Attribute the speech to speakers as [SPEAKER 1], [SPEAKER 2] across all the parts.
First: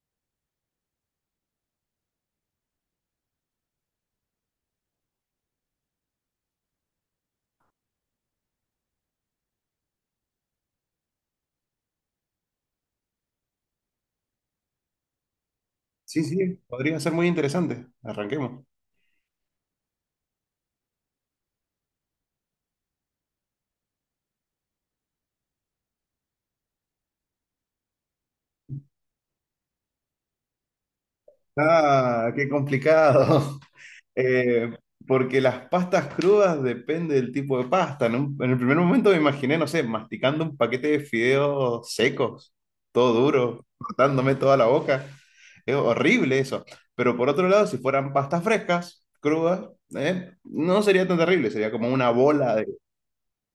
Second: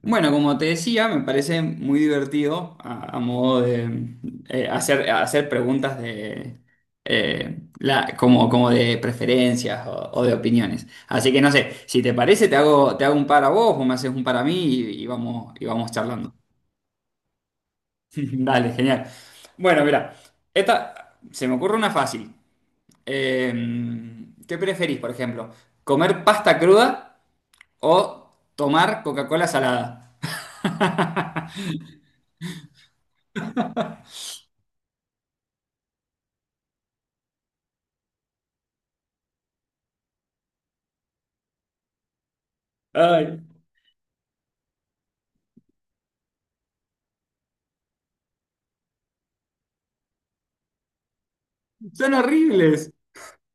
[SPEAKER 1] Bueno, como te decía, me parece muy divertido a modo de hacer preguntas de como de preferencias o de opiniones. Así que no sé, si te parece, te hago un par a vos o me haces un par a mí y vamos
[SPEAKER 2] Sí,
[SPEAKER 1] charlando.
[SPEAKER 2] sí, podría ser muy interesante. Arranquemos.
[SPEAKER 1] Dale, genial. Bueno, mira, esta se me ocurre una fácil. Eh, ¿Qué preferís, por ejemplo? ¿Comer pasta cruda o tomar Coca-Cola salada?
[SPEAKER 2] Ah, qué complicado. Eh, Porque las pastas crudas depende del tipo de pasta. En el primer momento me imaginé, no sé, masticando un paquete de fideos secos, todo
[SPEAKER 1] Ay.
[SPEAKER 2] duro, cortándome toda la boca. Es horrible eso. Pero por otro lado, si fueran pastas frescas, crudas, no sería tan terrible, sería como una
[SPEAKER 1] Son
[SPEAKER 2] bola de...
[SPEAKER 1] horribles.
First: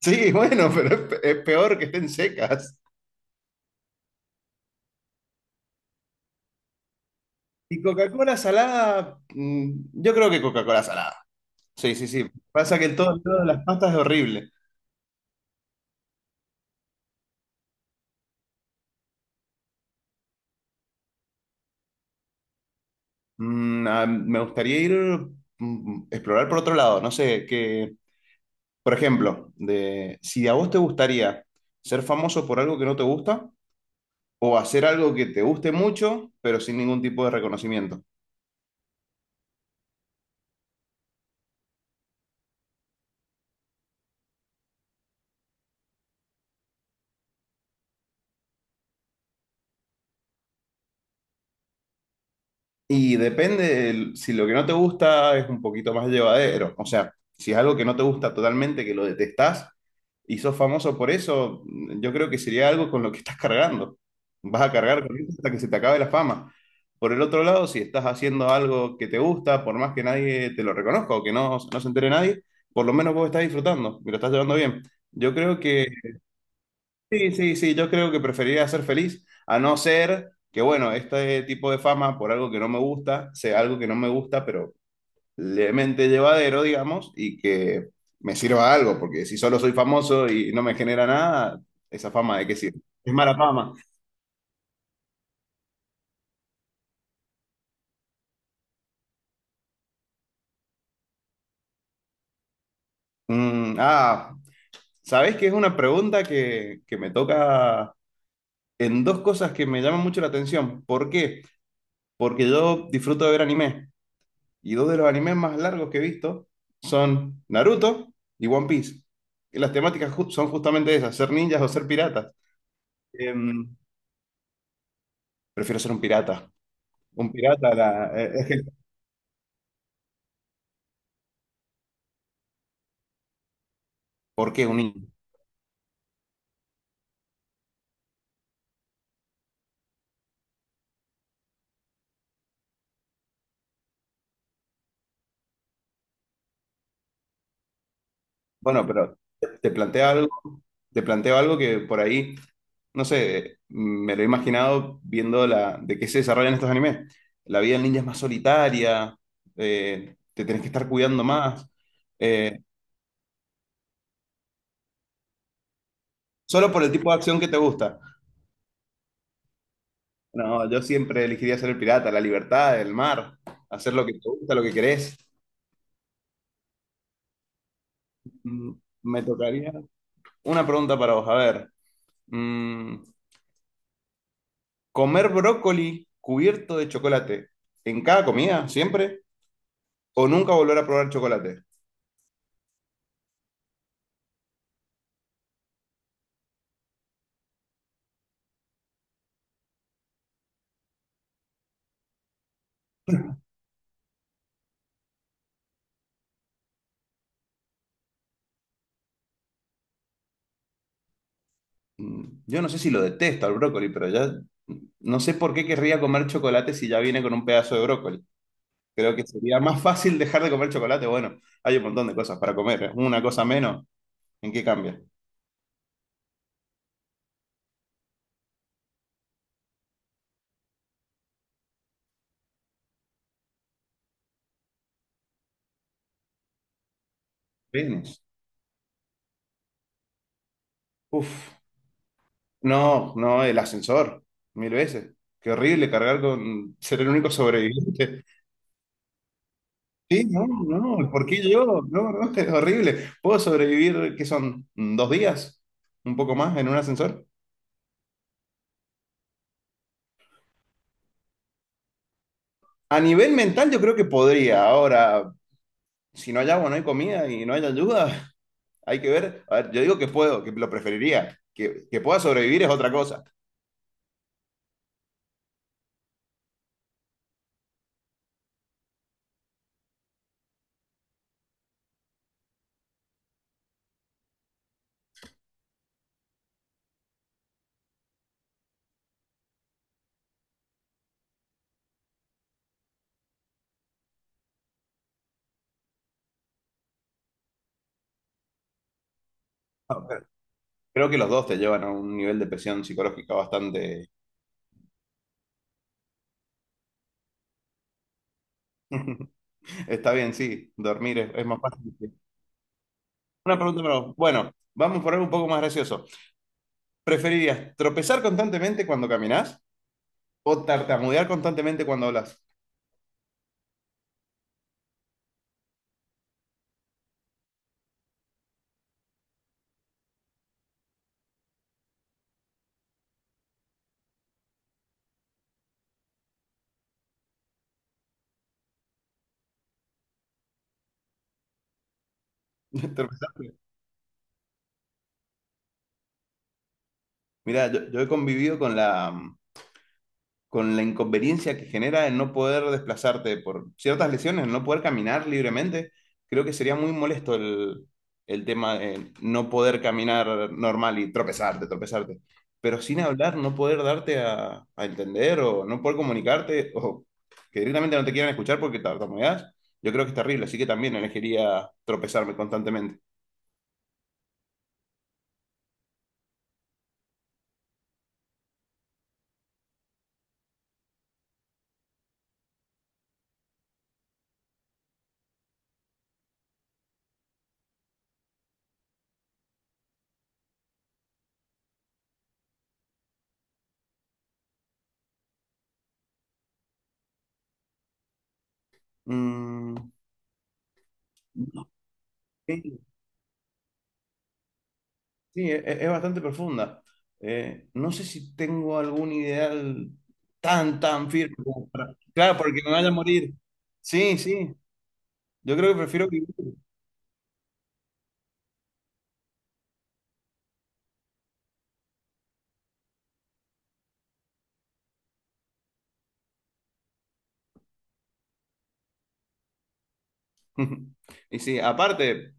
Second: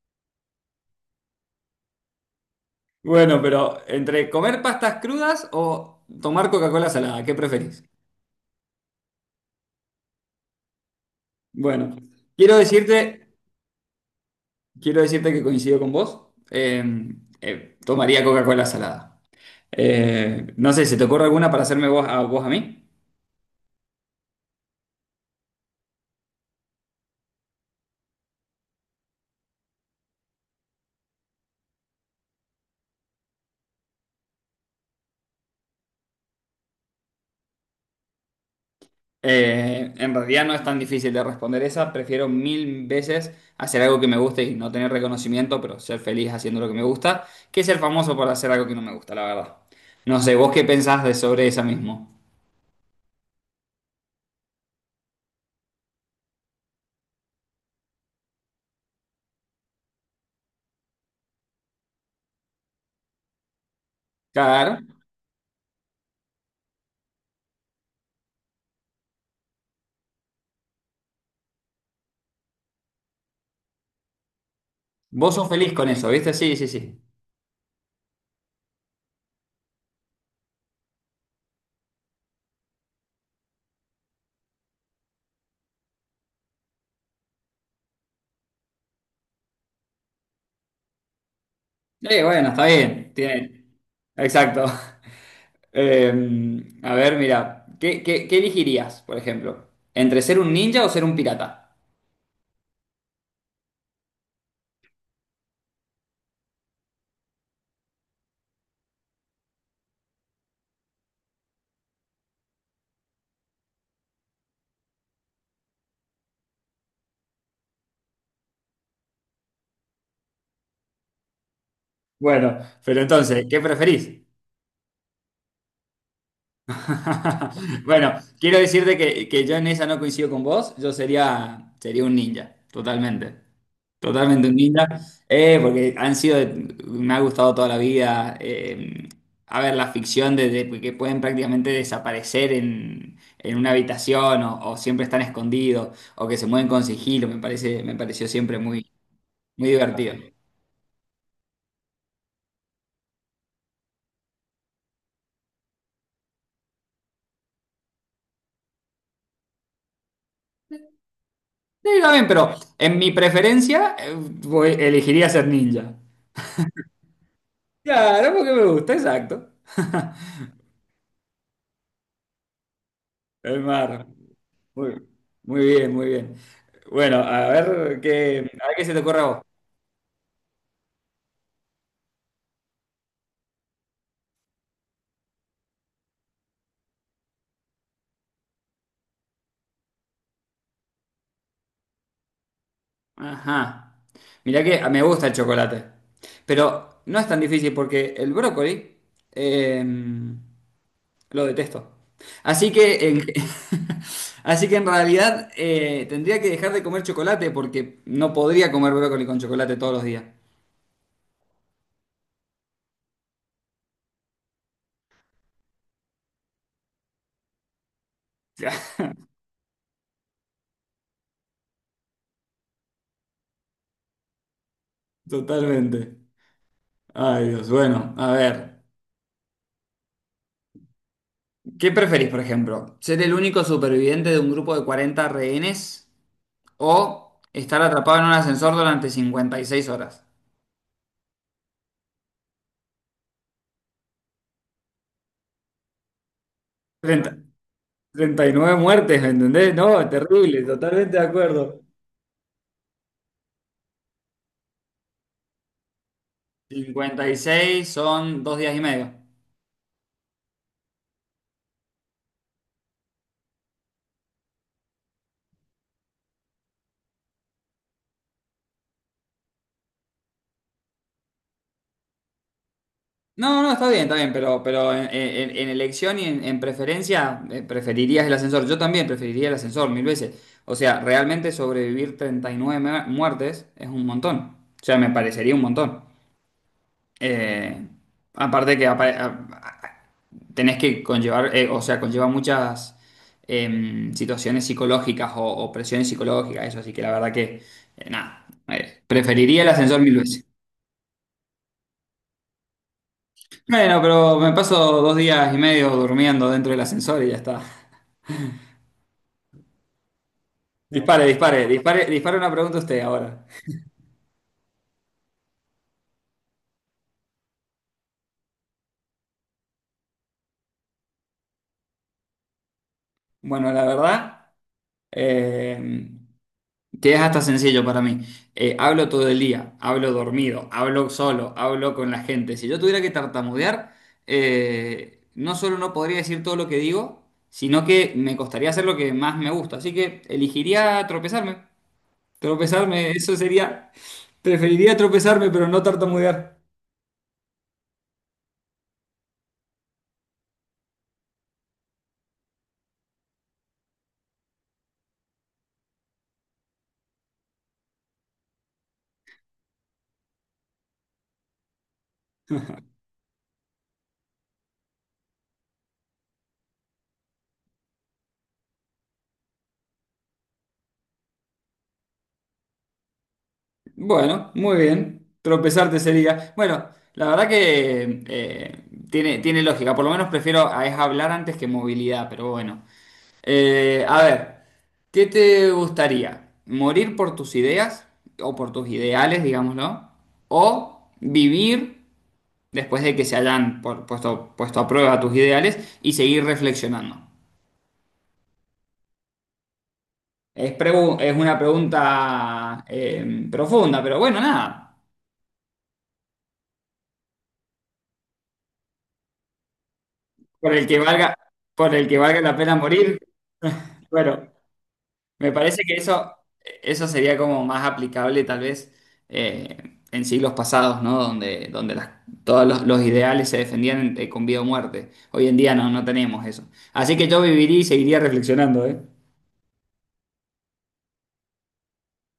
[SPEAKER 2] Sí, bueno, pero es peor que estén secas.
[SPEAKER 1] Bueno, pero entre comer pastas crudas o tomar Coca-Cola salada, ¿qué preferís?
[SPEAKER 2] Y Coca-Cola salada, mm, yo creo que Coca-Cola salada. Sí,
[SPEAKER 1] Bueno,
[SPEAKER 2] sí, sí.
[SPEAKER 1] quiero
[SPEAKER 2] Pasa que el
[SPEAKER 1] decirte,
[SPEAKER 2] todo de las pastas es horrible.
[SPEAKER 1] quiero decirte que coincido con vos. Tomaría Coca-Cola salada. No sé, ¿se te ocurre alguna para hacerme vos a mí?
[SPEAKER 2] Mm, ah, me gustaría ir, mm, explorar por otro lado. No sé, que, por ejemplo, de, si a vos te gustaría ser famoso por algo que no te gusta o hacer algo que te guste mucho, pero sin ningún tipo de reconocimiento.
[SPEAKER 1] En realidad no es tan difícil de responder esa. Prefiero mil veces hacer algo que me guste y no tener reconocimiento, pero ser feliz haciendo lo que me gusta, que ser famoso por hacer algo que no me gusta, la verdad. No sé, ¿vos qué pensás de sobre esa mismo?
[SPEAKER 2] Y depende, si lo que no te gusta es un poquito más llevadero, o sea, si es algo que no te gusta totalmente, que lo detestás y sos famoso por eso, yo creo que sería algo con lo que estás cargando. Vas a
[SPEAKER 1] Claro.
[SPEAKER 2] cargar con eso hasta que se te acabe la fama. Por el otro lado, si estás haciendo algo que te gusta, por más que nadie te lo reconozca o que no, no se entere nadie, por lo menos vos estás disfrutando y lo estás llevando bien. Yo
[SPEAKER 1] Vos sos
[SPEAKER 2] creo
[SPEAKER 1] feliz
[SPEAKER 2] que
[SPEAKER 1] con eso, ¿viste? Sí, sí, sí.
[SPEAKER 2] Sí, sí, sí, yo creo que preferiría ser feliz, a no ser que, bueno, este tipo de fama por algo que no me gusta, sea algo que no me gusta, pero levemente llevadero, digamos, y que me sirva algo, porque si solo soy famoso y no me genera nada, esa fama de
[SPEAKER 1] Bueno,
[SPEAKER 2] qué
[SPEAKER 1] está
[SPEAKER 2] sirve.
[SPEAKER 1] bien.
[SPEAKER 2] Es mala
[SPEAKER 1] Tiene...
[SPEAKER 2] fama.
[SPEAKER 1] Exacto. Eh, a ver, mira, ¿qué elegirías, por ejemplo? ¿Entre ser un ninja o ser un pirata?
[SPEAKER 2] Mm, ah, ¿sabés que es una pregunta que me toca en dos cosas que me llaman mucho la atención? ¿Por qué? Porque yo disfruto de ver anime. Y dos de los animes más largos que he visto son Naruto y One Piece. Y las son justamente esas, ser ninjas o ser piratas.
[SPEAKER 1] Bueno, pero entonces, ¿qué
[SPEAKER 2] Em,
[SPEAKER 1] preferís?
[SPEAKER 2] Prefiero ser un pirata. Un pirata,
[SPEAKER 1] Bueno, quiero decirte que yo en esa no coincido con vos, yo sería un ninja, totalmente. Totalmente
[SPEAKER 2] ¿por qué un
[SPEAKER 1] unida,
[SPEAKER 2] ninja?
[SPEAKER 1] eh, porque han sido, me ha gustado toda la vida, a ver, la ficción de que pueden prácticamente desaparecer en una habitación o siempre están escondidos o que se mueven con sigilo, me pareció siempre
[SPEAKER 2] Bueno,
[SPEAKER 1] muy,
[SPEAKER 2] pero
[SPEAKER 1] muy
[SPEAKER 2] te planteo
[SPEAKER 1] divertido.
[SPEAKER 2] algo, te planteo algo que por ahí, no sé, me lo he imaginado viendo la, de qué se desarrollan estos animes. La vida del ninja es más solitaria, te tenés que estar cuidando más,
[SPEAKER 1] Sí, también, pero
[SPEAKER 2] eh,
[SPEAKER 1] en mi preferencia, elegiría ser ninja.
[SPEAKER 2] solo por el tipo de acción que te gusta.
[SPEAKER 1] Claro, porque me gusta, exacto.
[SPEAKER 2] No, yo siempre elegiría ser el pirata, la libertad, el mar,
[SPEAKER 1] El
[SPEAKER 2] hacer
[SPEAKER 1] mar.
[SPEAKER 2] lo que te gusta, lo que
[SPEAKER 1] Muy,
[SPEAKER 2] querés.
[SPEAKER 1] muy bien, muy bien. Bueno, a ver qué, a
[SPEAKER 2] Mm,
[SPEAKER 1] ver qué se te ocurre
[SPEAKER 2] me
[SPEAKER 1] a vos.
[SPEAKER 2] tocaría. Una pregunta para vos, a ver. Mm, ¿comer brócoli cubierto de chocolate en cada comida, siempre? ¿O nunca volver a probar chocolate?
[SPEAKER 1] Ajá. Mirá que me gusta el chocolate. Pero no es tan difícil porque el brócoli eh, lo detesto. Así que, así que en realidad tendría que dejar de comer chocolate porque no podría comer brócoli con chocolate todos los días.
[SPEAKER 2] Mm, yo no sé si lo detesto al brócoli, pero ya no sé por qué querría comer chocolate si ya viene con un pedazo de brócoli. Creo que sería más fácil dejar de comer chocolate. Bueno, hay un montón de cosas para comer, ¿eh? Una cosa menos, ¿en qué cambia?
[SPEAKER 1] Totalmente. Ay, Dios. Bueno, a ver. ¿Qué preferís, por ejemplo? ¿Ser el único superviviente de un grupo de 40 rehenes o estar atrapado
[SPEAKER 2] Venus.
[SPEAKER 1] en un ascensor durante 56 horas?
[SPEAKER 2] Uf. No, no, el ascensor, mil veces. Qué horrible cargar con ser el único
[SPEAKER 1] 30.
[SPEAKER 2] sobreviviente.
[SPEAKER 1] 39 muertes, ¿me entendés? No,
[SPEAKER 2] Sí, no,
[SPEAKER 1] terrible,
[SPEAKER 2] no,
[SPEAKER 1] totalmente de
[SPEAKER 2] ¿por qué
[SPEAKER 1] acuerdo.
[SPEAKER 2] yo? No, no, es horrible. ¿Puedo sobrevivir, qué son, mm, dos días? ¿Un poco más en un ascensor?
[SPEAKER 1] 56 son dos días y medio.
[SPEAKER 2] A nivel mental yo creo que podría. Ahora, si no hay agua, no hay comida y no hay ayuda, hay que ver. A ver, yo digo que puedo, que lo preferiría. Que pueda sobrevivir es otra cosa.
[SPEAKER 1] No, no, está bien, pero en elección y en preferencia, preferirías el ascensor. Yo también preferiría el ascensor mil veces. O sea, realmente sobrevivir 39 muertes es un montón. O sea, me parecería un montón. Eh, Aparte que tenés que conllevar, o sea, conlleva muchas situaciones psicológicas o presiones psicológicas, eso, así que la verdad que, nada, preferiría el ascensor
[SPEAKER 2] No,
[SPEAKER 1] mil
[SPEAKER 2] pero
[SPEAKER 1] veces.
[SPEAKER 2] creo que los dos te llevan a un nivel de presión psicológica
[SPEAKER 1] Bueno,
[SPEAKER 2] bastante...
[SPEAKER 1] pero me paso dos días y medio durmiendo dentro del ascensor y ya está.
[SPEAKER 2] Está bien, sí, dormir
[SPEAKER 1] Dispare,
[SPEAKER 2] es más
[SPEAKER 1] dispare,
[SPEAKER 2] fácil.
[SPEAKER 1] dispare, dispare una pregunta usted ahora.
[SPEAKER 2] Una pregunta para vos. Bueno, vamos por algo un poco más gracioso. ¿Preferirías tropezar constantemente cuando caminás o tartamudear constantemente cuando hablas?
[SPEAKER 1] Bueno, la verdad, em, Que es hasta sencillo para mí. Hablo todo el día, hablo dormido, hablo solo, hablo con la gente. Si yo tuviera que tartamudear, no solo no podría decir todo lo que digo, sino que me costaría hacer lo que más me gusta. Así que elegiría tropezarme. Tropezarme, eso
[SPEAKER 2] Tropezar.
[SPEAKER 1] sería. Preferiría tropezarme, pero no tartamudear.
[SPEAKER 2] Mira, yo he convivido con la, mm, con la inconveniencia que genera el no poder desplazarte por ciertas lesiones, el no poder caminar libremente, creo que sería muy molesto el tema de no poder caminar normal y tropezarte. Pero sin hablar, no poder darte a entender o no poder comunicarte o que directamente no te quieran escuchar porque tartamudeas, yo creo que es terrible. Así que también elegiría tropezarme constantemente.
[SPEAKER 1] Bueno, muy bien. Tropezarte sería. Bueno, la verdad que tiene lógica. Por lo menos prefiero a es hablar antes que movilidad, pero bueno. A ver, ¿qué te gustaría? ¿Morir por tus ideas o por tus ideales, digámoslo? ¿O vivir después de que se hayan puesto a prueba tus ideales y seguir reflexionando?
[SPEAKER 2] Mm,
[SPEAKER 1] Es una
[SPEAKER 2] no sé,
[SPEAKER 1] pregunta profunda, pero bueno, nada.
[SPEAKER 2] sí, es, bastante profunda. No sé si tengo algún ideal
[SPEAKER 1] Por
[SPEAKER 2] tan,
[SPEAKER 1] el que
[SPEAKER 2] tan
[SPEAKER 1] valga,
[SPEAKER 2] firme como
[SPEAKER 1] por
[SPEAKER 2] para...
[SPEAKER 1] el que
[SPEAKER 2] Claro,
[SPEAKER 1] valga la
[SPEAKER 2] porque me
[SPEAKER 1] pena
[SPEAKER 2] vaya a
[SPEAKER 1] morir,
[SPEAKER 2] morir. Sí,
[SPEAKER 1] bueno.
[SPEAKER 2] sí,
[SPEAKER 1] Me
[SPEAKER 2] yo creo que
[SPEAKER 1] parece que
[SPEAKER 2] prefiero vivir.
[SPEAKER 1] eso sería como más aplicable tal vez en siglos pasados, ¿no? Donde todos los ideales se defendían con vida o muerte. Hoy en día no tenemos eso. Así que yo viviría y seguiría reflexionando, ¿eh?
[SPEAKER 2] Y sí, aparte,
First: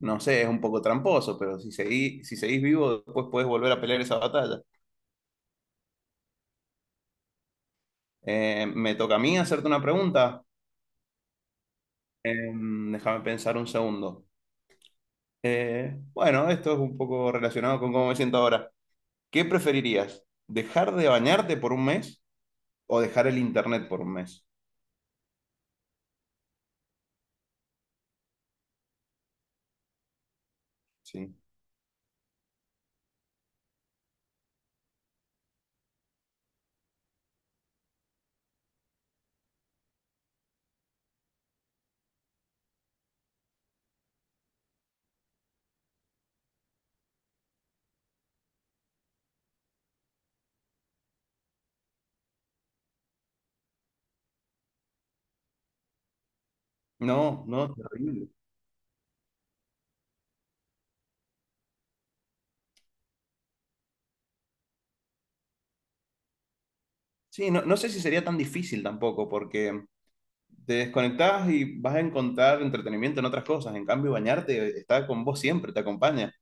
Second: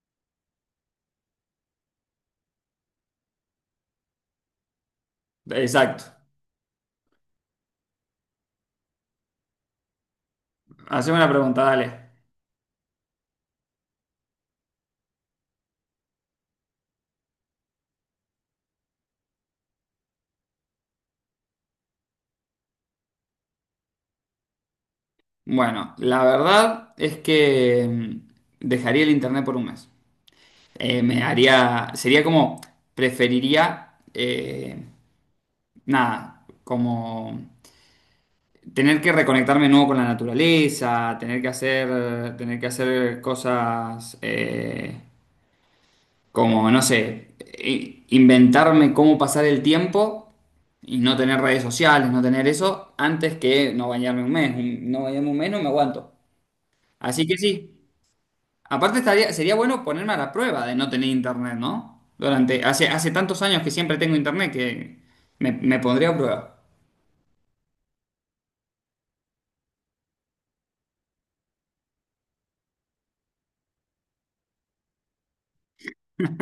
[SPEAKER 2] no sé, es un poco tramposo, pero si seguís vivo, después puedes volver a pelear esa batalla.
[SPEAKER 1] Exacto.
[SPEAKER 2] Me toca a mí hacerte una pregunta.
[SPEAKER 1] Haceme una pregunta, dale.
[SPEAKER 2] Déjame pensar un segundo. Bueno, esto es un poco relacionado con cómo me siento ahora. ¿Qué preferirías? ¿Dejar de bañarte por un mes o dejar el internet por un mes?
[SPEAKER 1] Bueno, la verdad es que dejaría el internet por un mes. Me
[SPEAKER 2] Sí.
[SPEAKER 1] haría, sería como, preferiría, nada, como... Tener que reconectarme de nuevo con la naturaleza, tener que hacer cosas como, no sé, inventarme cómo pasar el tiempo y no tener redes sociales, no tener eso, antes que no bañarme un mes. No bañarme un mes, no me aguanto. Así que
[SPEAKER 2] No, no,
[SPEAKER 1] sí.
[SPEAKER 2] terrible.
[SPEAKER 1] Aparte sería bueno ponerme a la prueba de no tener internet, ¿no? Hace tantos años que siempre tengo internet que me pondría a prueba.
[SPEAKER 2] Sí, no, no sé si sería tan difícil tampoco, porque te desconectás y vas a encontrar entretenimiento en otras cosas. En cambio, bañarte está con vos siempre, te acompaña.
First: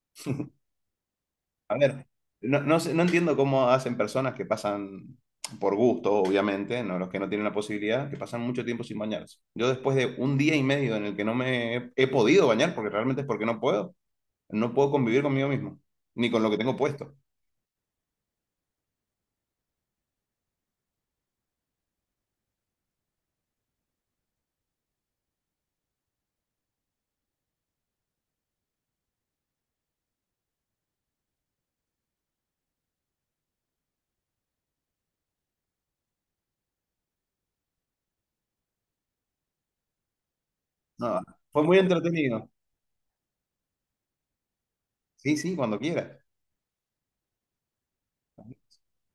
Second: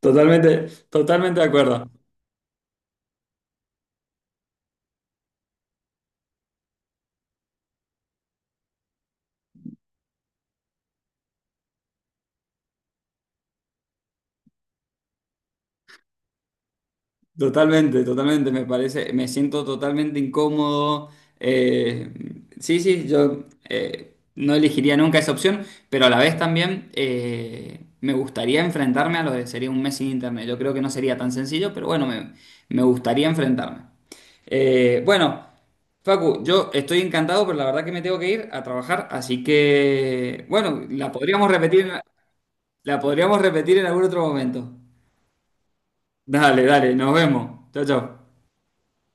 [SPEAKER 1] Totalmente, totalmente de
[SPEAKER 2] A
[SPEAKER 1] acuerdo.
[SPEAKER 2] ver, no entiendo cómo hacen personas que pasan por gusto, obviamente, no los que no tienen la posibilidad, que pasan mucho tiempo sin bañarse. Yo después de un día y medio en el que no me he, he podido bañar, porque realmente es porque no puedo, no puedo convivir conmigo mismo, ni con lo que tengo puesto.
[SPEAKER 1] Totalmente, totalmente, me siento totalmente incómodo. eh, sí, sí, yo no elegiría nunca esa opción, pero a la vez también me gustaría enfrentarme a lo de sería un mes sin internet. Yo creo que no sería tan sencillo, pero bueno, me gustaría enfrentarme. Bueno, Facu, yo estoy encantado, pero la verdad que me tengo que ir a trabajar, así que, bueno, la
[SPEAKER 2] No,
[SPEAKER 1] podríamos
[SPEAKER 2] fue muy
[SPEAKER 1] repetir,
[SPEAKER 2] entretenido.
[SPEAKER 1] la podríamos repetir en algún otro momento.
[SPEAKER 2] Sí, sí, cuando quiera.
[SPEAKER 1] Dale, dale, nos vemos. Chao, chao.